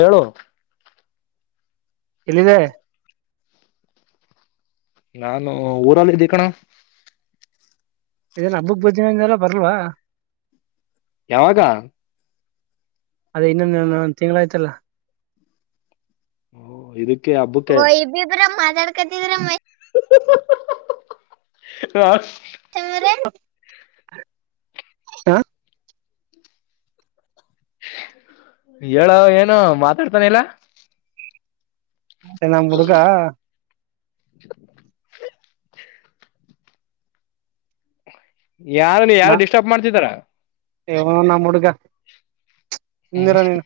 ಹೇಳು ಎಲ್ಲಿದೆ ನಾನು ಊರಲ್ಲಿ ಇದ್ದ ಕಣೋ ಏನು ಹಬ್ಬಕ್ ಬರುತಿನಿಂದಲಪ್ಪ ಬರ್ಲ್ವಾ ಯಾವಾಗಾ ಅದು ಇನ್ನೊಂದು ತಿಂಗಳಾಯಿತ್ತು ಗೋತ್ತಿಲ್ಲ ಓ ಇದಕ್ಕೆ ಹಬ್ಬುಕ್ಕೆ ಉರಗ್ ಮಾತಾಡ್ಕತಿದ್ರ ಮ [unintelligible] [unintelligible] ಹಾ ಚರನ ಹ್ ಹೇಳೊ ಏನೊ ಮಾತಾಡ್ತಾನೆಇಲ್ಲ ಅದೇ ನಮ್ಮ ಹುಡುಗಾ [unintelligible] ಯಾವ ನೀ ಯಾರು ಡಿಸ್ಟರ್ಬ್ ಮಾಡ್ತಿದಾರಾ ಇವನು ನಮ್ಮ ಹುಡುಗ ಹ್ಮ್ ಸುಮ್ನಿರೋ ನೀನು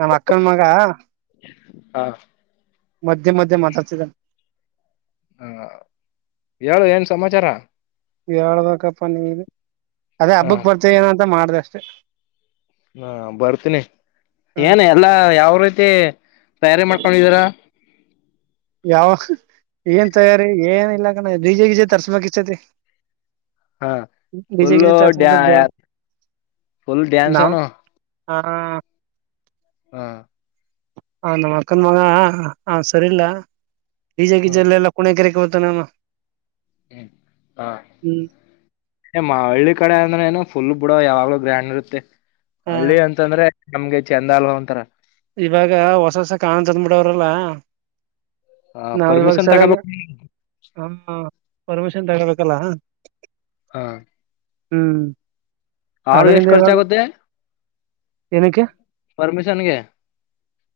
ನಮ್ಮ ಅಕ್ಕನ್ ಮಗ ಹಾ ಮಧ್ಯ ಮಧ್ಯ ಮಾತಾಡ್ತೀರಾ ಹಾ ಹೇಳು ಏನ್ ಸಮಾಚಾರಾ ಹೇಳಬೆಕಪ್ಪ ನೀನೆ ಅದೇ ಹಬ್ಬಕ್ ಬರುತಿನಂತೆನ್ನೊಅಂತ ಮಾಡಿದೆ ಅಷ್ಟೇ ಹಾ ಬರ್ತೀನಿ ಹ್ಮ್ ಏನ್ ಎಲ್ಲಾ ಯಾವರೀತಿ ತ್ತೆ ತಯಾರಿ ಮಾಡ್ಕೊಂಡಿದೀರಾ ಯಾವ ಏನ್ ತಯಾರಿ ಏನ್ ಇಲ್ಲ ಕಣೋ ಡಿಜೆ ಗೀಜ ತರಿಸಬೇಕು ಇಷ್ಟೊತ್ತಿಗಿ ಹಾ ಫುಲ್ಲು ಡ್ಯಾ ಫುಲ್ ಡ್ಯಾನ್ಸನ್ನು ಹಾ ಹಾ ಹ ನಮ್ಮ ಅಕ್ಕನ್ ಮಗ ಅವ ಸರಿಯಿಲ್ಲಾ ಡಿಜೆ ಗೀಜಾ ಹ್ಮ್ ಇಲ್ಲ ಇಲ್ಲ ಕುಣಿಕೆರೆಕೆ ಹೋಗದು ತಾ ವ ನವ [unintelligible] ಹ್ಮ್ ಹ ಮಾ ಹಳ್ಳಿ ಕಡೆ ಅಂದ್ರೆ ಏನು ಫುಲ್ ಬ ಬಿುಡ ಯಾವಾಗ್ಲೂ ಗ್ರ್ಯಾಂಡ್ ಇರುತ್ತೆ ಹ ಹಳ್ಳಿ ಅಂತಂದ್ರೆ ನಮ್ಗೆ ಚಂದ ಅಲ್ವಾ ಒಂತರ ಇವಾಗ ಹೊಸ ಹೊಸ ಕಾಣಂತ ತಂದ್ಬಿಡವ್ರಲ್ಲ ಹ ನಾವ ಇವಾಗ ಪರ್ಮಿಷನ್ ಸರಿಯಾಗಿ ತಗೋಬೇಕು ಹ ಪರ್ಮಿಷನ್ ತಗಬೇಕ ಲ್ಲ ಹಾ ಹ್ಮ್ ಅವ್ರ ಎಷ್ಟು ಅದ್ರಿಂದ ಖರ್ಚ ಇವಾಗ ಆಗುತ್ತೆ ಪರ್ಮಿಶನ್ಗೆ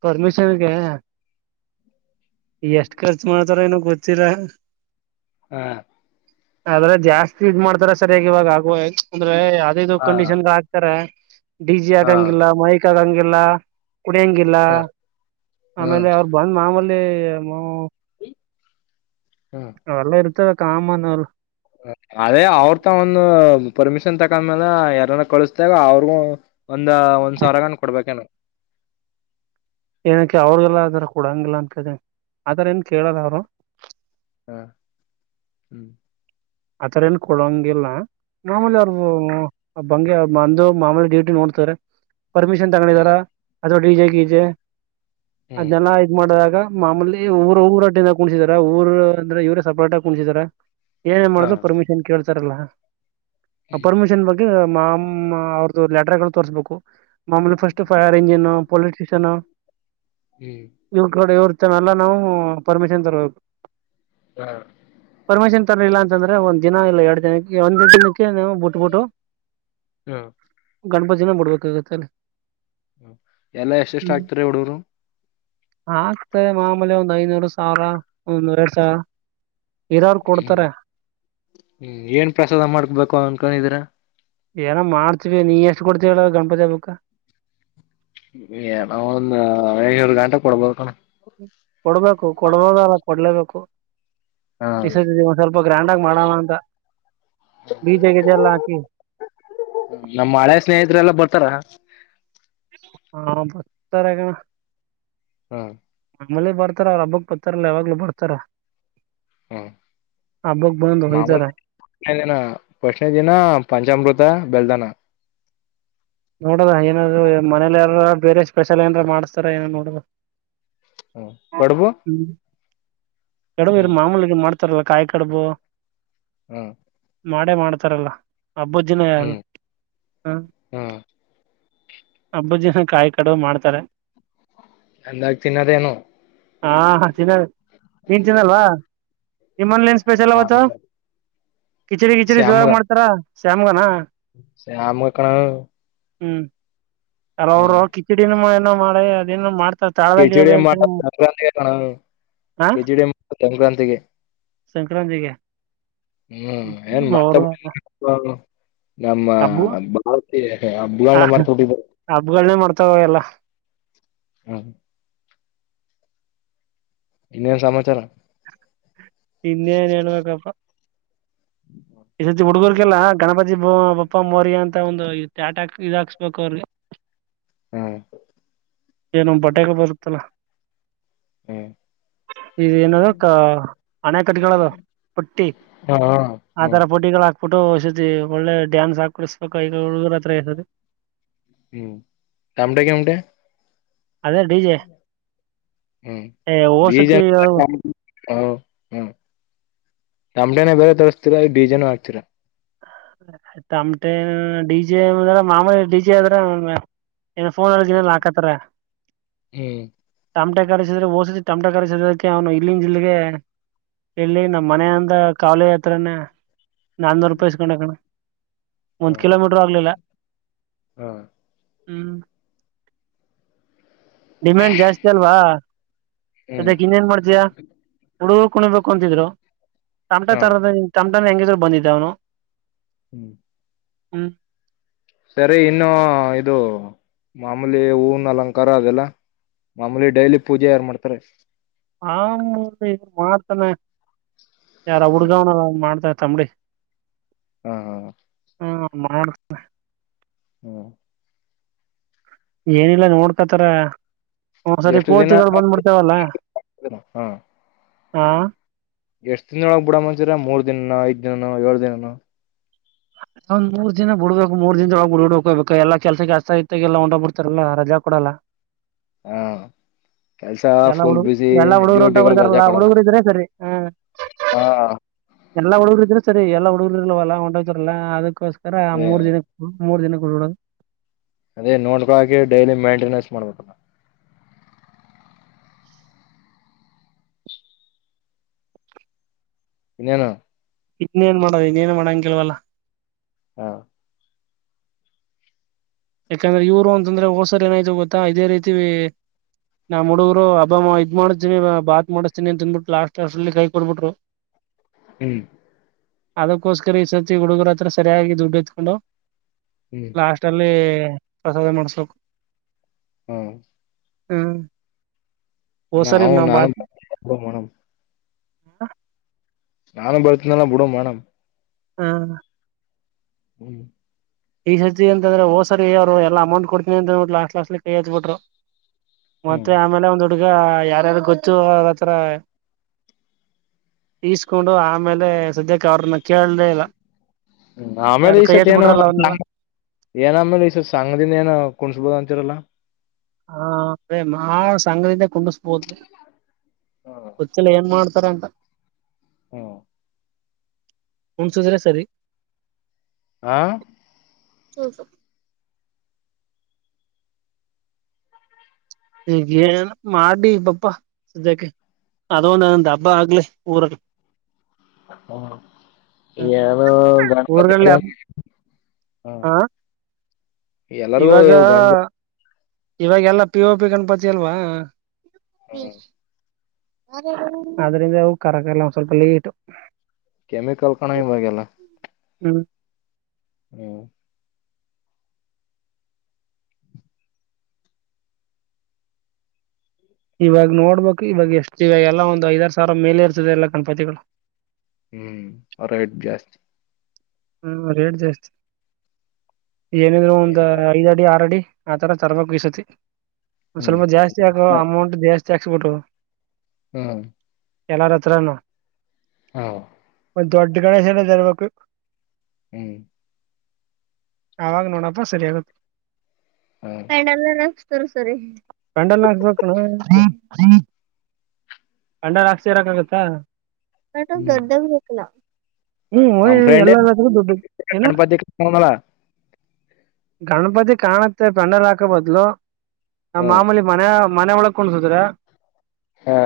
ಪರಮಿಷನ್ಗೆ ಎಷ್ಟ್ ಖರ್ಚು ಮಾಡ್ತಾರ ಏನ ಗೊತ್ತೀರಾ ಹಾ ಆದ್ರೆ ಜಾಸ್ತಿ ಇದ್ ಮಾಡ್ತಾರ ಸರಿಯಾಗಿ ಇವಾಗ ಆಗುವ ಅಂದ್ರೆ ಯಾವ್ದದೇದು ಹಾ ಕಂಡೀಷನ್ ಆಗ್ತಾರ ಡಿ ಜಿ ಹಾ ಆಗಂಗಿಲ್ಲ ಮೈಕ್ ಆಗಂಗಿಲ್ಲ ಇಲ್ಲ ಕುಡಿಯಂಗಿಲ್ಲ ಹ ಹ್ಮ್ ಆಮೇಲೆ ಅವರು ಬಂದ್ ಮಾಮೂಲಿ [unintelligible] ಹ್ಮ್ ಎಲ್ಲ ಇರು [unintelligible] ಅದೇ ಅವ್ರ ತ ಒಂದು ಪರ್ಮಿಶ್ ತಕಂದ್ಮೇಲೆ ಯಾರನ್ನ ಕಳಸ್ತಾಗ ಅವ್ರಗೂ ಒಂದ ಒಂದ್ ಸಾವರಗನ್ ಕೊಡ್ಬೇಕೇನ ಏನಕ್ಕೆ ಅವ್ರಿಗೆಲ್ಲ ಅದರ ಕೊಡಂಗಿಲ್ಲ ದ ಆದರ ಏನ್ ಕೇಳಾರ ಅವರು ಹಾ ಹ್ಮ್ ಆತರ ಏನ್ ಕೊಡಂಗಿಲ್ಲ ಮಾಮೂಲಿ ಅವ್ರ ಬಂಗಗೆ ಅಂದು ಮಾಮೂಲಿ ಡ್ಯೂಟಿ ನೋಡ್ತಾರೆ ಪರ್ಮಿಷನ್ ತಗೊಂಡಿದಾರ ಹ್ಮ್ ಅಥವಾ ಡಿ ಜೆ ಗಿ ಜೆ ಹ್ಮ್ ಅದ್ನ್ನೆಲ್ಲ ಇದ ಮಾಡಿದಾಗ ಮಾಮೂಲಿ ಊರು ಊರ ಆಟಿಂದ ಕುಣ್ಸಿದಾರ ಊರು ಅಂದ್ರೆ ಇವರೇ ಸಪರೇಟ ಆ ಕುಣಸಿದಾರ [unintelligible] ಹಾ ಉತ್ತರಲ ಹ್ಮ್ ಪರ್ಮಿಷನ್ ಬಗ್ಗೆ ಮಾ ಮಾ ಅವ್ರ ಲೆಟರ್ ಗಳು ತೋರ್ರಿಸ್ಬೇಕು ಮಾಮೂಲಿ ಫಸ್ಟ್ ಫೈರ್ ಎಂಜಿನ್ ಪೊಲಿಟಿಷಿಯನ್ ಹ್ಮ್ ಇವ್ರು ಕಡ ಇವರು ಇಲ್ಲ ನಾವು ಪರ್ಮಿಷನ್ ತರಬೇಕು ಹಾ ಸಲ್ಲ ಂದ್ರೆ ಒಂದ್ ದಿನ ಇಲ್ಲ ಎರಡ್ ದಿನಕ್ಕೆ ಒಂದ್ೆರಡು ದಿನಕ್ಕೆವು ಬಿಟ್ಬಿಟ್ಟು ಹಾ ಗಣಪತಿಿನ ಬಿಡ್ಬೇಕಾಗತ್ತೆ ಅಲ್ಲಿ ಎಲ್ಲಾ ಎಷ್ಟ ಎಷ್ಟ ಹ್ಮ್ ಆಗ್ತಾರ ಹುಡರು ಆಗ್ತದೆ ಮಾಮೂಲಿ ಒಂದ್ ಐನೂರು ಸಾವಿರ ಒಂದ ಎರಡ್ ಸಾವಿರ ಇದರಾರರು ಕೊಡ್ತಾರ ಹ್ಮ್ ಹ್ಮ್ ಏನ್ ಪ್ರಸಾದ ಮಾಡ್ಕ್ಬೇಕು ಅನ್ಕೊಂಡಿದೀರ ಏನೋ ಮಾಡ್ತೀವಿ ನೀ ಎಷ್ಟು ಕೊಡ್ತೀವ ಹೇಳ ಗಣಪತಿಿಯ ಬುಕ್ಕ ನ ಒಂದ ಏನೂರು ಗಂಟೆ ಕೊಡ್ಬೋದ ಕಣ ಹ್ಮ ಕೊಡ್ಬೇಕು ಕೊಡ್ಬೋದಲ್ಲ ಕೊಡ್ಲೇಬೇಕು ಹ ಎತ್ತ ಒ ಸ್ವಲ್ಪ ಗ್ರ್ಯಾಂಡ್ಗ ಮಾಡೋಣ ಅಂತ ಬೀಜ ಗಜ ಎಲ್ಲ ಹಾಕಿ ನಮ್ಮ ಹಳೆ ಸ್ನೇಹಿತರೆಲ್ಲ [inaudible] ಹಾ ಬತ್ತರಗಣ ಹ್ಮ ನಮ್ಮಲ್ಲಿ ಬರ್ತಾರ ಅವ್ರ ಹಬ್ಬಕ್ ಬರ್ತಾರಲ್ಲ ಯಾವಾಗ್ಲೂ ಬರ್ತಾರ ಹ್ಮ ಹಬ್ಬಕ್ ಬಂದು ಒಯ್ತಾರೆ ಮಾಮೂಿನ ಪ್ರಶನ ದಿನ ಪಂಚಾಮೃತ ಬೆಲ್ದಾನ ನೋಡದ ಏನಾದ್ರು ಮನೇಲಿ ಯಾರ ಬೇರೆ ಸ್ಪೆಷಲ್ ಏನಾರ ಮಾಡ್ಸ್ತಾರ ಏನ ನೋಡದ ಹ್ಮ ಕಡ್ಬು ಎಡ ಮಾಮೂಲಿ ಮಾಡ್ ಲ್ಲ ಕಾಯ ಕಡ್ಬ ಹ್ಮ್ ಮಾಡೇ ಮಾಡ್ತಾರಲ್ಲ ಅಬ್ಬಜಿನ ಯಾರು ಹ್ಮ್ ಹ್ಮ ಹ್ಮ್ ಅಬ್ಬುಜಿನ ಕಾಯಿ ಕಡು ಮಾಡ್ತಾರೆ ಎಂದಾಗಿ ತಿನ್ನದೇಏನೋ ಹಾ ಹ ಚಿನ ನಿಂತಿಂದಲ್ವಾ ನಿಮ್ಮನ್ಲನ್ ಸ್ಪಷಲ್ವತ್ತು ಕಿಚಡಿ ಕಿಚರಿ ಜೋರಾಗ ಮಾಡ್ತಾರಾ ಶ್ಯಾಮ್ಗನಾ ಸಮಕಣ ಹ್ಮ್ ಕೆಲ ಅವರು ಕಿಚಿಡಿನಮ್ಮ ಮಾಡ ಅದೇ ಮಾಡ್ ಕೆಿಜಡಿ ಮಾಡ ಸಂಕ್ರಾಂತಣ ಹಾ ಕೆಜಡಿ ಮಾಡ ಸಂಕ್ರಾಂತಿಗೆ ಸಂಕ್ರಾಂತಿಗೆ ಹ್ಮ್ ಏನ್ ಮತ್ತೆ ಅವರು ನಮ್ಮ ಹಬ್ಬ ಬಾಳ ಬಣೆ ಮಾಡ್ತಟ್ಟ ಹಬ್ಬಗಳನ್ನೇ ಮಾಡ್ತಾವ ಎಲ್ಲ ಹ್ಮ್ ಇನ್ನೇನು ಸಮಾಚಾರ ಇನ್ನೆ ಅನಣ ನೋಕ್ಕಪ್ಪ ಈ ಸತಿ ಹುಡುಗರ್ರಿಗೆಲ್ಲ ಗಣಪತಿ ಬ ಅಬಪ್ಪ ಮೋರ್ಯ ಅಂತ ಒಂದು ತ ಆಟಕ್ ಇದ ಹಾಕ್ಸ್ಬೇಕು ಅವ್ರಿಗೆ ಹ್ಮ್ ಏನು ಬಟೆಗೆ ಬರುತ್ತಲ್ಲ ಹ್ಮ್ ಇೇಏನದ ಕ ಅಣೆ ಕಟ್ಟಗಳದು ಪುಟ್ಟಿ ಹಾ ಆ ಹ್ಮ್ ತರ ಪುಟಗಳು ಹಾಕ್ ಫೋಟೋ ಹೊಷತಿ ಒಳ್ಳೆ ಡ್ಯಾನ್ಸ್ ಹಾಕ್ ಕುಡಸ್ಬೇಕ ಈಗ ಹುಡುಗರ್ ಹತ್ರ ಇಸದೆ ಹ್ಮ್ ಟಮಟ ಕೆಮಟೆ ಅದೇ ಡಿಜೆ ಸತಿ ಹ ಹ್ಮ್ ತಂಬಟೇನೆೇ ಬೇರೆ ತರಿಸಸ್ತೀರಾ ಡೀಜೆನು ಮಾಡ್ತೀರಾ ಆಯ್ತ ತಮಟೆ ಡಿಜೆ್ರ ಮಾಮೂಲಿ ಡಿಜೆ ಆದದ್ರ ನ್ ಫೋನ್ಲ್ಲಿನ ಹಾಕತ್ತಾರ ಹ್ಮ್ ಟಮಟೆ ಕಡಿಸಿದ್ರೆ ಓಸಿದ ಟಮಟೆ ರಿಸಕ್ಕೆ ಅವನು ಇಲ್ಲಿನ ಜಿಲ್ಲೆಗೆ ಇಲ್ಲಿ ನಮ್ಮ್ ಮನ ಅಂದ ಕಾಲು ತ್ರನ್ನ ನನ್ನೂರು ಪ್ಪಸ್ಕೊಂಡಣ ಹಾ ಒಂದ್ ಕಿಲೋಮೀಟರ್ ಆಗ್ಲಿಲ್ಲ ಹಾ ಹ್ಮ್ ಡಿಮ್ಯಾಂಡ್ ಜಾಸ್ತಿ ಅಲ್ವಾ ಹ್ಮ್ ಅದಕ್ಕೆ ಇನ್ನೇನ್ ಮಾಡ್ತಯ ಹುಡುಗ ಕುಣಬೇಕು ಅಂತಿದ್ರು ತಮಟ ಹಾ ತರದ ಡ್ ಹೆಂಗಿದ್ರು ಬಂದಿದ್ದ ಅವನು ಹ್ಮ್ ಹ್ಮ್ ಸರಿ ಇನ್ನು ಇದು ಮಾಮೂಲಿ ಹೂವನ್ ಅಲಂಕಾರ ಅದೆಲ್ಲ ಮಾಮೂಲಿ ಡೈಲಿ ಪೂಜೆ ಯಾರ್ಮಾಡ್ತಾರೆ ಹಿ ಮಾಡತಾನ ಯಾರ ಹಾ ಹುಡ್ಗಾವ್ನ ಮಾಡ್ತ ತಮ್ಮಂಡಿ ಹ್ಮ ಹ್ಮ ಹ್ಮ ಮಾಡತೆ ಹ್ಮ [unintelligible] ಏನಿಲ್ಲ ನೋಡ್ಕತರಾ [unintelligible] ಹ್ಮ ಸರಿ ಎಷ್ಟು ದಿನ ಕೋತಿಗಳು ಬಂದ್ಬಿಡ್ತವಲ್ಲ [unintelligible] ಹ ಹಾ [unintelligible] ಎಷ್ಟ್ ದಿನದೊಳಗ್ ಬಿಡ ಮಂಚಿರ ಮೂರ್ ದಿನನ ಐದಿನನ ಏಳ್ ದಿನನ [unintelligible] ಒಂದ್ ಮೂರ್ ದಿನ ಬಿಡ್ಬೇಕು ಮೂರ್ ದಿನದೊಳಗೆ ಬಿಡಿಡ್ ಹೋಗಬೇಕಕ್ ಎಲ್ಲ ಕೆಲ್ಸಕ್ಕೆ ಆಸ್ತ ಆಐತೆಗೆಲ್ಲ ಹೊಂದ್ಬ ಬಿಡ್ತಾರಲ್ಲಾ ರಜಾ ಕೊಡಲ್ಲ [unintelligible] ಹ್ಮ [unintelligible] ಎಲ್ಲಾ ಹುಡುಗ ಎಲ್ಲಾ ಹುಡುಗ್ಗರು ರಜಾ ಒಂಟೊಗ್ಬಿಡ್ತರಲ್ಲ ಕೊಡಲ್ಲ ಹುಡುಗರು ಇದ್ರೆ ಸರಿ ಹ್ಮ ಹಾ [unintelligible] ಎಲ್ಲಾ ಹುಡುಗರು ಇದ್ರರು ಸರಿ ಎಲ್ಲ ಹುಡುಗರು ಇರಲ್ವಲ್ಲ ಒಟೋತರಲ್ಲ ಅದಕ್ಕ [unintelligible] ಸರಾ ಅದೇ ಮೂರ್ ದಿನಕ್ಕೆ [unintelligible] ಮೂರು ದಿನಗಳುಡಡದು [unintelligible] ಅದೇ ನೋಡ್ಕೊಳಕೆ ಡೈಲಿ ಮೇಂಟೆನೆನ್ಸ್ ಮಾಡ್ಬೇಕ [unintelligible] ಇನ್ನೇನು [unintelligible] ಇನ್ನೇನ್ ಮಾಡೋದು ಇನ್ನೇನ್ ಮಾಡಂಗಿಲ್ವಲ್ಲ [unintelligible] ಹಾ [unintelligible] ಯಾಕಂದ್ರೆ ಇವ್ರು ಅಂತಂದ್ರೆ ಹೋಸರ್ ಏನಾಯ್ತ ಗೊತ್ತಾ ಇದೇ ರೀತಿ ನಾ ಹುಡುಗರು ಅಬ್ಬಮ್ಮ ಇದ್ ಮಾಡ್ತೀನಿ ಬಾತ್ ಮಾಡಿಸತೀನಿ ಅಂತನ್ಬಿಟ್ಟು ಲಾಸ್ಟ್ ಅಷ್ಟ್ರಲ್ಲಿ ಕೈ ಕೊಡ್ಬಿಟ್ರು [unintelligible] ಹ್ಮ [unintelligible] ಅದಕ್ಕೋಸ್ಕರ ಈ ಸರ್ತಿ ಹುಡುಗರ ಹತ್ರ ಸರಿಯಾಗಿ ದುಡ್ಡು ಇತ್ಕೊಂಡು ಹ್ಮ್ ಲಾಸ್ಟ್ ಅಲ್ಲಿ ಪ್ರಸದ ಮಾಡಿಸಬೇಕು ಹ್ಮ್ ಹ್ಮ್ ನಾ ಹ ಹೋದ್ಸರಿ ನಾನು ಮೇಡ ಹ್ಮ ನಾನು ಬರ್ತನ್ನಲ್ಲ ಬಿಡು ಮಡಮ ಹ್ಮ ಹ್ಮ್ ಈ ಸರ್ತಿ ಅಂತಂದ್ರೆ ಹೋ್ಸರಿ ಯಾರ್ ಎಲ್ಲ ಅಮೌಂಟ್ ಕೊಡ್ತನಿ ಅಂತ ಅನ್ಬಿಟ್ಟು ಲಾಸ್ಟ್ ಲಾಸ್ಟ್ಲಿ ಕೈ ಹತ್ತತ್ಬಿಟ್ರು ಹ್ಮ್ ಮತ್ತೆ ಆಮೇಲೆ ಒಂದು ಹುಡ್ಗ ಯಾರ್ಯಾರು ಗೊತ್ತು ಅವ್ರತ್ರ ಈಸ್ಕೊಂಡು ಆಮೇಲೆ ಸದ್ಯಕ್ಕೆ ಅವ್ರನ್ನ ಕೇಳದೇ ಇಲ್ಲ ಆಮೇಲೆ ಯಾರು ಈ ಕೈ ಸತ್ತ ಎತ್ ಏನು ಬಿಟ್ರಲ್ಲ ಅವನ್ನೆಲ್ಲ ಏನಮೇಲೆ ಈ ಸಂಘದಿಂದ ಏನ ಕುಣಸ್ಬೋದು ಅಂತಿರಲ್ಲ ಹಾ ಅ ಮಾಡ ಸಂಗ್ದ ಕುಂಡಿಸ್ಬೋದು ಗೊತ್ತಿಲ್ಲ ಏನ್ ಮಾಡ್ತ ದಂತ [unintelligible] ಹ್ಮ [unintelligible] ಹನ್ ಸುಸ್ರೆ ಸರಿ [unintelligible] ಹ [unintelligible] ಚೌಸೇ [unintelligible] ಈ ಏನ್ ಮಾಡಿ ಹಬ್ಬ ಸದ್ಯಕ್ಕೆ ಅದೊಂದು ಅದೊಂದು ಹಬ್ಬ ಆಗ್ಲಿ ಊರಲ್ಲಿ [unintelligible] ಹ್ಮ ಹ್ಮ್ ಯಾರೋ ಗಣಪತಿ ಊರ್ಗಳಲ್ಲಿ ಹಬ್ ಹ್ಮ [unintelligible] ಹ ಎಲ್ಲಾರಗೂ ಗಂಡ್ [unintelligible] ಇವಾಗ ಎಲ್ಲಾ ಪಿಓ ಪಿ ಗಣಪತಿ ಅಲ್ವಾ ಹ್ಮ ಅದ್ರಿಂದ ಅದ್ರಿಂದ ಅವ ಕರಕಲ್ಲ ಸ್ವಲ್ಪ ಲೇಟ್ ಕೆಮಿಕಲ್ ಕಣೋ ಇವುಗಳ ಹ್ಮ ಹ್ಮ ಇವಾಗ ನೋಡ್ಬೇಕು ಇವಾಗ ಎಷ್ಟ ಇಿವ ಎಲ್ಲಾ ಒಂದು ಐದಾರು ಸಾವಿರ ಮೇಲೆ ಇರ್ತದೆ ಎಲ್ಲ ಗಣಪತಿಗಳು ಹ್ಮ್ ಹಾರೇಟ್ ಜಾಸ್ತಿ ಹ್ಮ್ ರೇಟ್ ಜಾಸ್ತಿ ಏನಿದ್ರು ಒಂದ್ ಐದ್ ಅಡಿ ಆರ ಅಡಿ ಹ ತರ ತರಬೇಕು ಎಸ್ಟೇಟ್ ಒ ಹ್ಮ್ ಸ್ವಲ್ಪ ಜಾಸ್ತಿ ಆಕೂ ಅಮೌಂಟ್ ಜಾಸ್ತಿ ಚೆಕ್ಸ್ಬುಟೋ ಹ್ಮ್ ಎಲ್ಲಾರ ಹತ್ರನು ಹ ಒ ದೊಡ್ಡ ಗಣೇಶ ಎನ ತರಬೇಕು ಹ್ಮ್ ಅವಗ ನೋಡಪ್ಪ ಸರಿ ಆಗುತ್ತು ಹ [unintelligible] ಸರಿ ಸರಿ ಬೆಂಡೆಲ್ಲ ಹಾಕ್ಬೇಕಣ [unintelligible] ಅಂಡ ರಾಸಿ ಇರಕ್ಕಾಗತ್ತಾ ಮಟ ಹ್ಮ್ ದರ್ದಗ ೇಕಲ ಹ್ಮ್ ನಮ್ [unintelligible] ಫ್ರೆಂಡ್ ಏನು ಗಣಪತಿ ಗಣಮಳ [unintelligible] ಗಣಪತಿ ಕಾಣತೆ ಪಂಡರಾಕ ಬದಲಲು ನಮ್ಮ ಹ್ಮ್ ಮಾಮೂಲಿ ಮನ ಮನೆ ಒಳಗ್ ಕಣಸುದ್ರ ಹಾ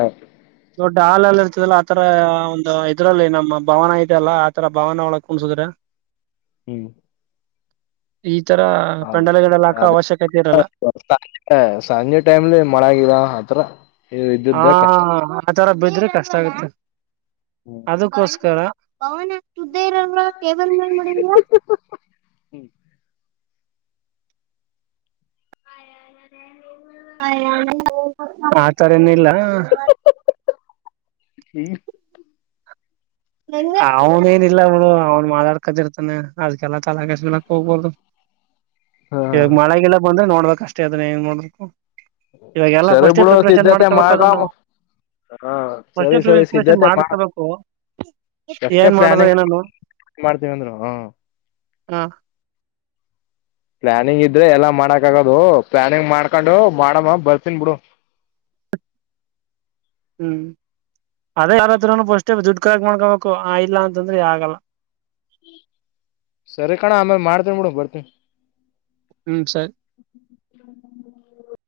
ದೊಡ್ಡ ಹಾಲಲ್ಲಿ ಇರ್ತಿದಲ್ಲ ಆತರ ಒಂದು ಇದ್ರಲ್ಲಿ ನಮ್ಮ ಭವನ ಇದೆಲ್ಲ ಆತರ ಭವನ ಒಳ ಕುಣಸುದ್ರೆ ಹ್ಮ್ ಈ ತರ ಹಾವುದು ಪೆಂಡಲ್ ಗಿಡಲ್ ಹಾಕೋ ಅದು ಅವಶ್ಯಕತೆ ಇರಲ್ಲ [unintelligible] ಸಂಜೆ ಟೈಮ್ಲಿ ಮಳೆ ಆಗಿದ ಹತ್ರ ಹಾ ಆ ತರ ಬಿದ್ರೆ ಕಷ್ಟ ಆಗುತ್ತೆ ಅದಕ್ಕೋಸ್ಕರ ಭವನ ಸುದ್ದ ಇರ ೇಬಲ್ ಟೇಬಲ್ ಮೇದ ಮಾಡ [unintelligible] [inaudible] ಆ ತರೇನ ಇಿಲ್ಲ ಹ್ಮ ಅವನ ನಿಲ್ಲ ಅವ ಅವ ಮಾ ಮಾಡಾಡ್ಕದಿ ಇರ್ತಾನೆ ಅದ್ಕ್ಕೆಲ್ಲ ತಲಾಕ ಮಲಕ್ ಹೋಗ್ಬೋದು ಹಾ ಮಳೆಗೆಲ್ಲ ಬಂದ್ರೆ ನೋಡ್ಬೇಕ ಕಷ್ಟ ಅದನ್ನ ಹೆಂಗ ಮಾಡಬೇಕು ಸರಿ ಬಿುಡ ಸಿದ್ಧತೆ ಮಾಡ್ಕೋಬೇಕು ಅದನ್ನ ಮಾಡಕಾಮ ನಾವು ಹ ಫಸ್ಟೇ ಸರಿ ಸರಿ ಪ್ರಿಪ್ರೇಷನ್ ಸ್ಧತೆ ಮಾಡ ಮಾಡ್ಕೋಬೇಕು ಎಷ್ಟೇ ಏನ್ ಮಾಡೋದು ಪ್ಲಾನಿಂಗ್ ಏನೋ ಮಾಡ್ತೀವಿ ಅಂದ್ರು ಹ ಹಾ ಪ್ಲಾನಿಂಗ್ ಇದ್ರೆ ಎಲ್ಲಾ ಮಾಡಕ್ ಆಗೋದು ಪ್ಲಾನಿಂಗ್ ಮಾಡ್ಕೊಂಡು ಮಾಡಮ್ಮ ಬರ್ತನ್ ಬಿಡು ಹ್ಮ್ ಅದೇ ಯಾರತ್ರ ಪಸ್ೇ ದುಡ್ ಕಕ ಮಾಡ್ಕೊಬೇಕು ಆ ಇಲ್ಲ ಅಂತಂದ್ರೆ ಆಗಲ್ಲ ಸರಿ ಕಣ ಆಮೇ ಮಾಡ್ತೇವಿ ಬಿಡ ಬರ್ತವಿ ಹ್ಮ್ ಸರ್